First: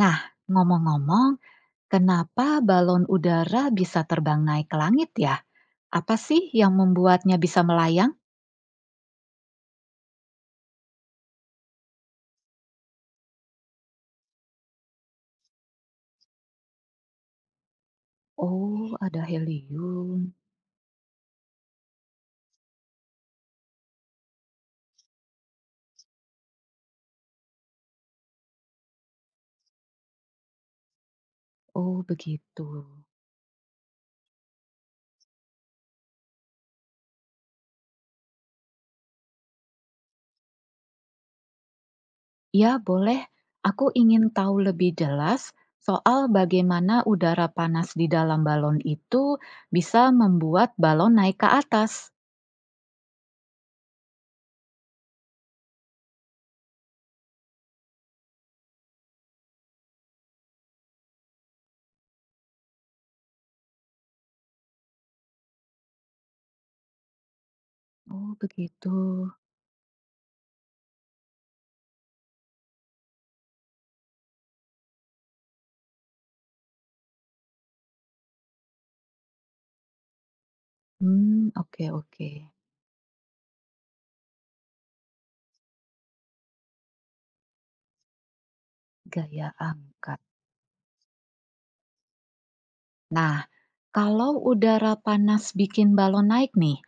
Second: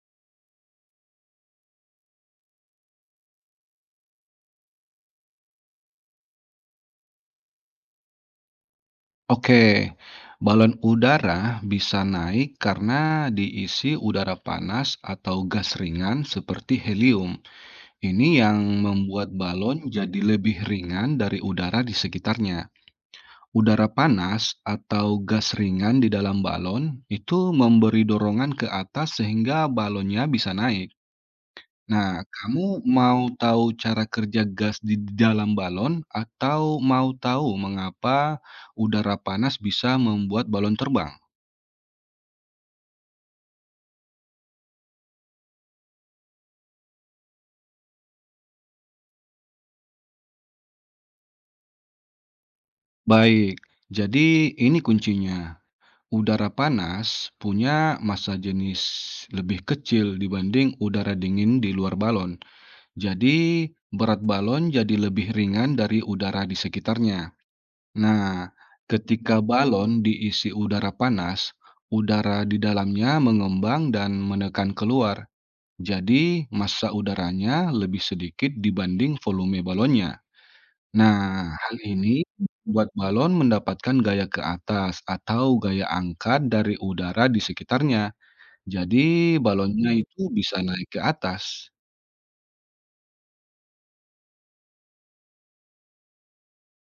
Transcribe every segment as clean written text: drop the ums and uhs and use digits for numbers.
Nah, ngomong-ngomong, kenapa balon udara bisa terbang naik ke langit ya? Apa sih yang membuatnya bisa melayang? Oke, balon udara bisa naik karena diisi udara panas atau gas ringan seperti helium. Ini yang Oh, ada membuat balon jadi helium. lebih ringan dari udara di sekitarnya. Udara panas atau gas ringan di dalam balon itu memberi dorongan ke atas sehingga balonnya bisa naik. Oh, Nah, begitu. kamu mau tahu cara kerja gas di dalam balon atau mau tahu mengapa udara panas bisa membuat balon terbang? Ya, boleh. Aku ingin tahu lebih jelas soal bagaimana udara panas di dalam balon itu bisa membuat balon naik ke atas. Baik, jadi ini kuncinya. Udara panas punya massa jenis lebih kecil dibanding udara dingin di luar balon. Jadi, berat balon jadi lebih ringan dari udara di sekitarnya. Oh, Nah, begitu. ketika balon diisi udara panas, udara di dalamnya mengembang dan menekan keluar. Jadi, massa udaranya lebih sedikit dibanding volume balonnya. Nah, Hmm, hal oke, ini oke. membuat balon mendapatkan gaya ke atas atau gaya angkat dari udara di sekitarnya. Jadi, Gaya balonnya angkat. itu bisa naik ke atas. Nah, kalau udara panas bikin balon naik nih,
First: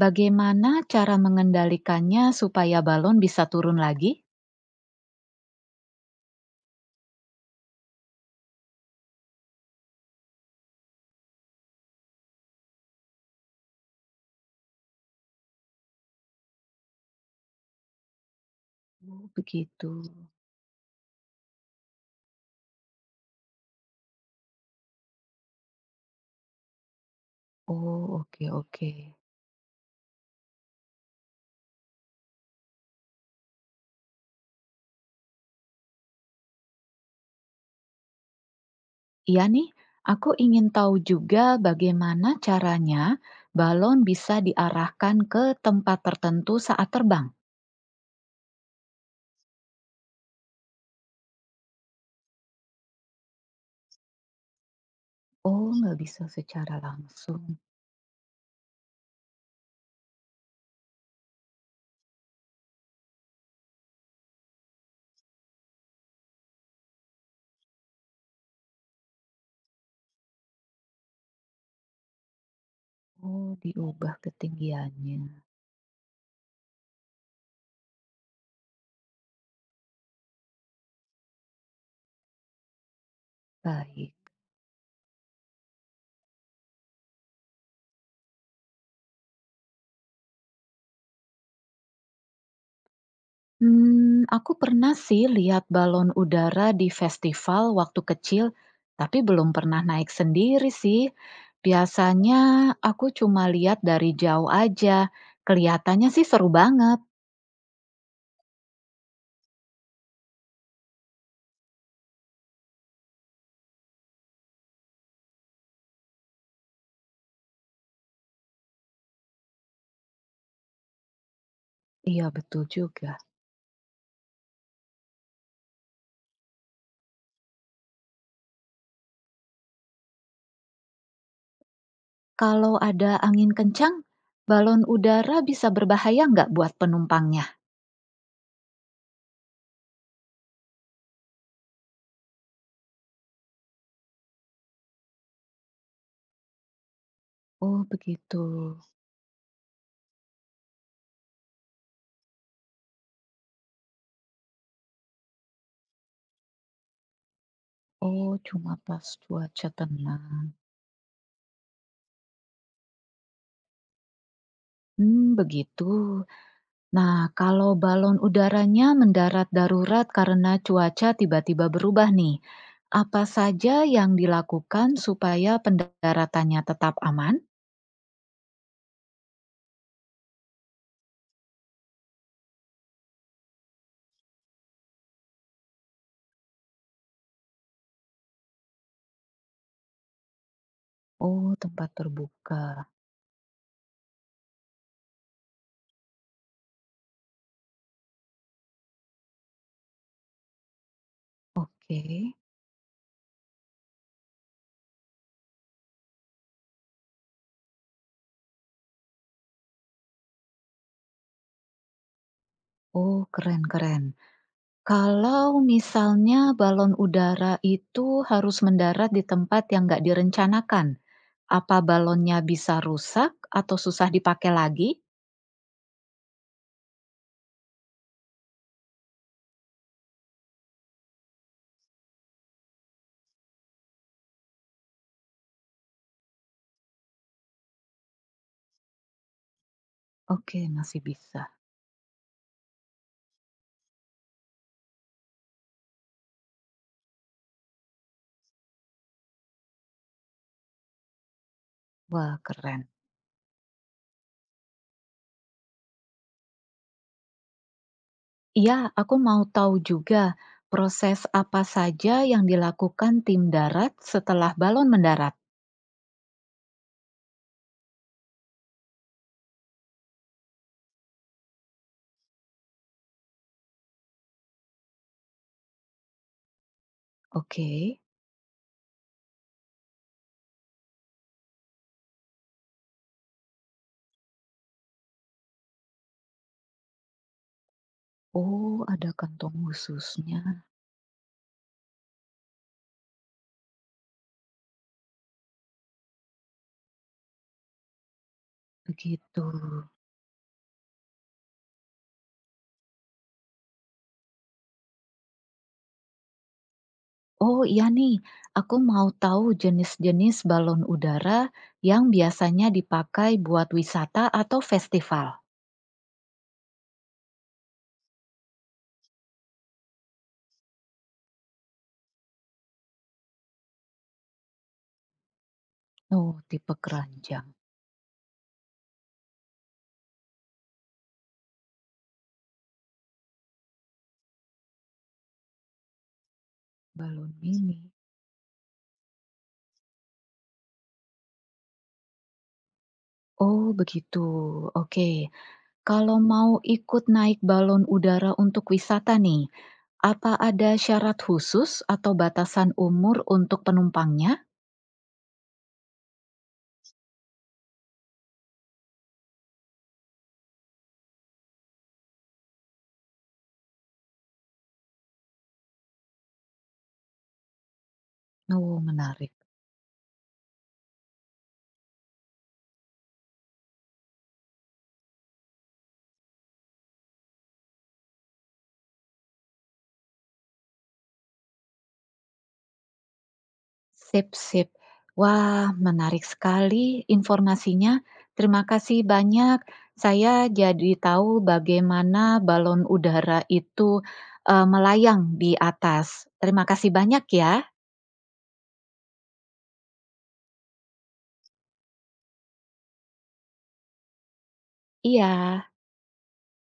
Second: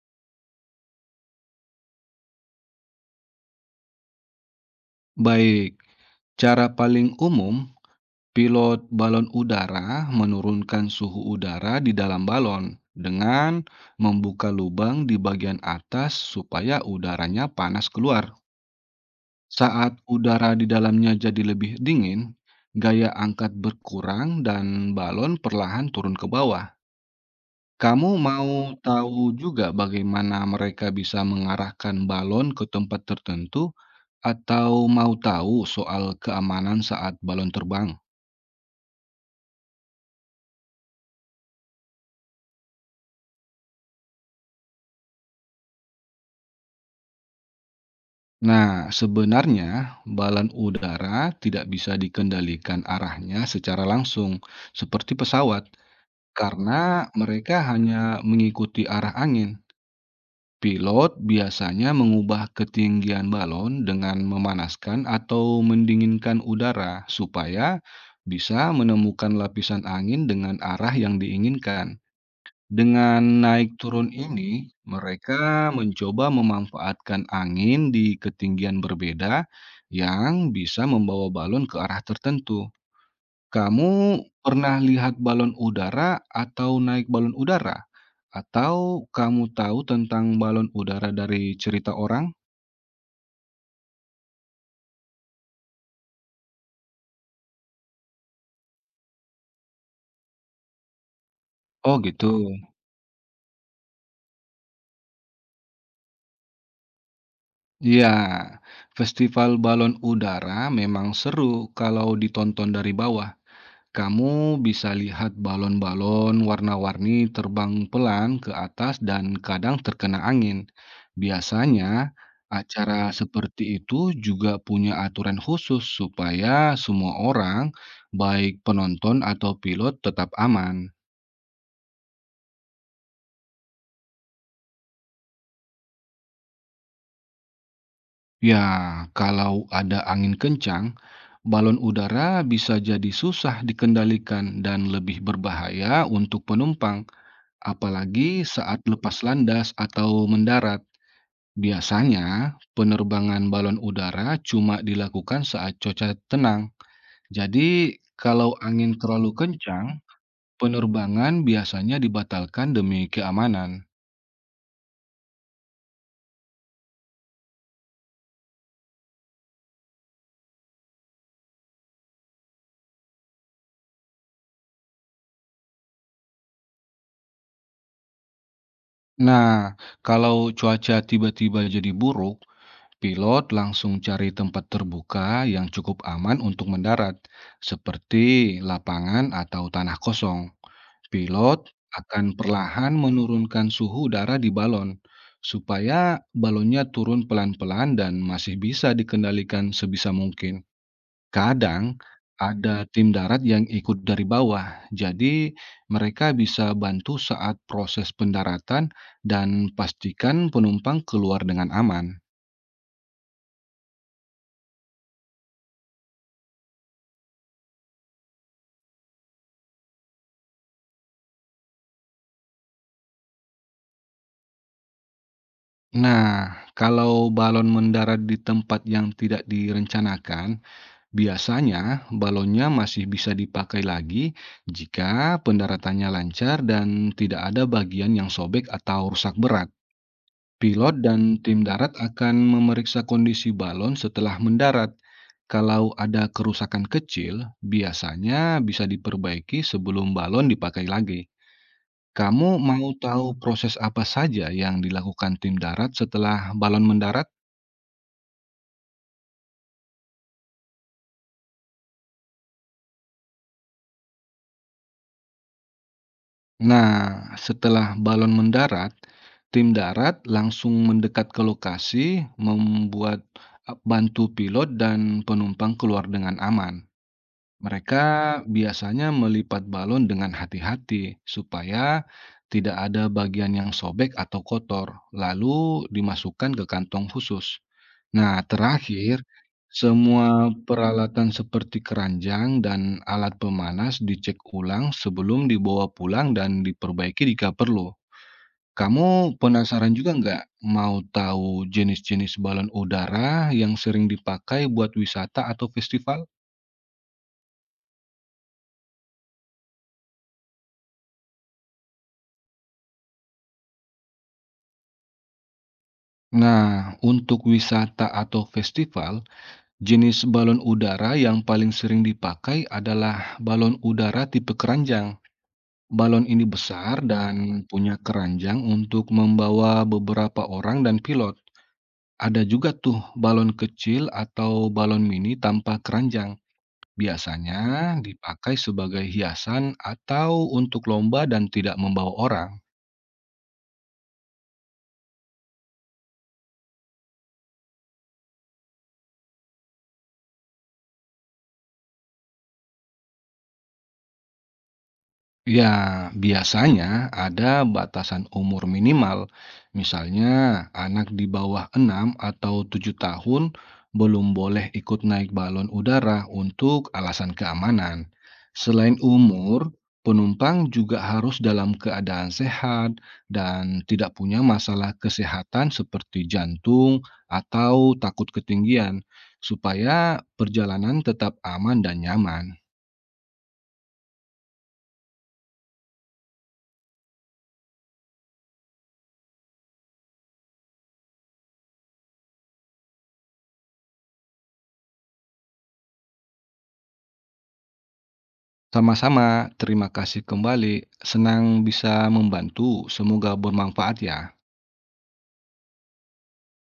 bagaimana cara mengendalikannya supaya balon bisa turun lagi? Baik, cara paling umum pilot balon udara menurunkan suhu udara di dalam balon dengan membuka lubang di bagian atas supaya udaranya panas keluar. Oh, begitu. Saat udara di dalamnya jadi lebih dingin, gaya angkat berkurang dan balon perlahan turun ke bawah. Oh, Kamu oke, mau oke. tahu juga bagaimana mereka bisa mengarahkan balon ke tempat tertentu atau mau tahu soal keamanan saat balon terbang? Iya nih, aku ingin tahu juga bagaimana caranya balon bisa diarahkan ke tempat tertentu saat terbang. Nah, sebenarnya balon udara tidak bisa dikendalikan arahnya secara langsung, seperti pesawat, Oh, nggak bisa secara karena langsung. mereka hanya mengikuti arah angin. Pilot biasanya mengubah ketinggian balon dengan memanaskan atau mendinginkan udara supaya bisa menemukan lapisan angin dengan arah yang diinginkan. Dengan Oh, naik turun diubah ini, ketinggiannya. mereka mencoba memanfaatkan angin di ketinggian berbeda yang bisa membawa balon ke arah tertentu. Kamu Baik. pernah lihat balon udara atau naik balon udara? Atau kamu tahu tentang balon udara dari cerita orang? Hmm, aku pernah sih lihat balon udara di festival waktu kecil, tapi belum pernah naik sendiri sih. Oh gitu. Biasanya aku cuma lihat dari jauh aja. Kelihatannya sih seru banget. Ya, festival balon udara memang seru kalau ditonton dari bawah. Kamu bisa lihat balon-balon warna-warni terbang pelan ke atas dan kadang terkena angin. Biasanya, Iya, betul acara juga. seperti itu juga punya aturan khusus supaya semua orang, baik penonton atau pilot, tetap aman. Kalau ada angin kencang, balon udara bisa berbahaya nggak buat penumpangnya? Ya, kalau ada angin kencang, balon udara bisa jadi susah dikendalikan dan lebih berbahaya untuk penumpang, Oh, apalagi begitu. saat lepas landas atau mendarat. Biasanya, penerbangan balon udara cuma dilakukan saat cuaca tenang. Jadi, Oh, kalau cuma angin pas terlalu cuaca kencang, tenang. penerbangan biasanya dibatalkan demi keamanan. Hmm, begitu. Nah, kalau balon udaranya mendarat darurat karena cuaca tiba-tiba berubah nih, apa saja yang dilakukan supaya pendaratannya tetap aman? Nah, kalau cuaca tiba-tiba jadi buruk, pilot langsung cari tempat terbuka yang cukup aman untuk mendarat, seperti lapangan atau tanah kosong. Oh, Pilot tempat akan terbuka. perlahan menurunkan suhu udara di balon, supaya balonnya turun pelan-pelan dan masih bisa dikendalikan sebisa mungkin. Kadang Oke. ada tim darat yang ikut dari bawah, jadi mereka bisa bantu saat proses pendaratan dan pastikan penumpang keluar dengan aman. Oh, keren-keren. Kalau misalnya balon udara itu harus mendarat di tempat yang nggak direncanakan, apa balonnya bisa rusak atau susah dipakai lagi? Nah, kalau balon mendarat di tempat yang tidak direncanakan, biasanya balonnya masih bisa dipakai lagi jika pendaratannya lancar dan tidak ada bagian yang sobek atau rusak berat. Oke, Pilot masih dan bisa. tim darat akan memeriksa kondisi balon setelah mendarat. Kalau ada kerusakan kecil, biasanya bisa diperbaiki sebelum balon dipakai lagi. Wah, Kamu keren. mau tahu proses apa saja yang dilakukan tim darat setelah balon mendarat? Iya, aku mau tahu juga proses apa saja yang dilakukan tim darat setelah balon mendarat. Nah, setelah balon mendarat, tim darat langsung mendekat ke lokasi, bantu pilot dan penumpang keluar dengan aman. Oke. Mereka biasanya melipat balon dengan hati-hati supaya tidak ada bagian yang sobek atau kotor, lalu dimasukkan ke kantong khusus. Nah, Oh, ada terakhir, kantong khususnya. semua peralatan seperti keranjang dan alat pemanas dicek ulang sebelum dibawa pulang dan diperbaiki jika perlu. Kamu Begitu. penasaran juga nggak mau tahu jenis-jenis balon udara yang sering dipakai buat wisata atau festival? Oh iya nih, aku mau tahu jenis-jenis balon udara yang biasanya dipakai buat wisata atau festival. Nah, untuk wisata atau festival, jenis balon udara yang paling sering dipakai adalah balon udara tipe keranjang. Balon Oh, ini tipe besar dan keranjang, punya keranjang untuk membawa beberapa orang dan pilot. Ada juga tuh balon kecil atau balon mini tanpa keranjang. balon Biasanya mini. dipakai sebagai hiasan atau untuk lomba dan tidak membawa orang. Oh, begitu. Oke. Kalau mau ikut naik balon udara untuk wisata nih, apa ada syarat khusus atau batasan umur untuk penumpangnya? Ya, biasanya ada batasan umur minimal. Misalnya, anak di bawah 6 atau 7 tahun belum boleh ikut naik balon udara untuk alasan keamanan. Oh, Selain menarik. umur, penumpang juga harus dalam keadaan sehat dan tidak punya masalah kesehatan seperti jantung atau takut ketinggian, supaya perjalanan tetap aman dan nyaman. Sip, sip. Wah, menarik sekali informasinya. Terima kasih banyak. Saya jadi tahu bagaimana balon udara itu melayang di atas. Terima kasih banyak ya. Sama-sama, terima kasih kembali. Senang bisa membantu. Semoga bermanfaat ya. Iya.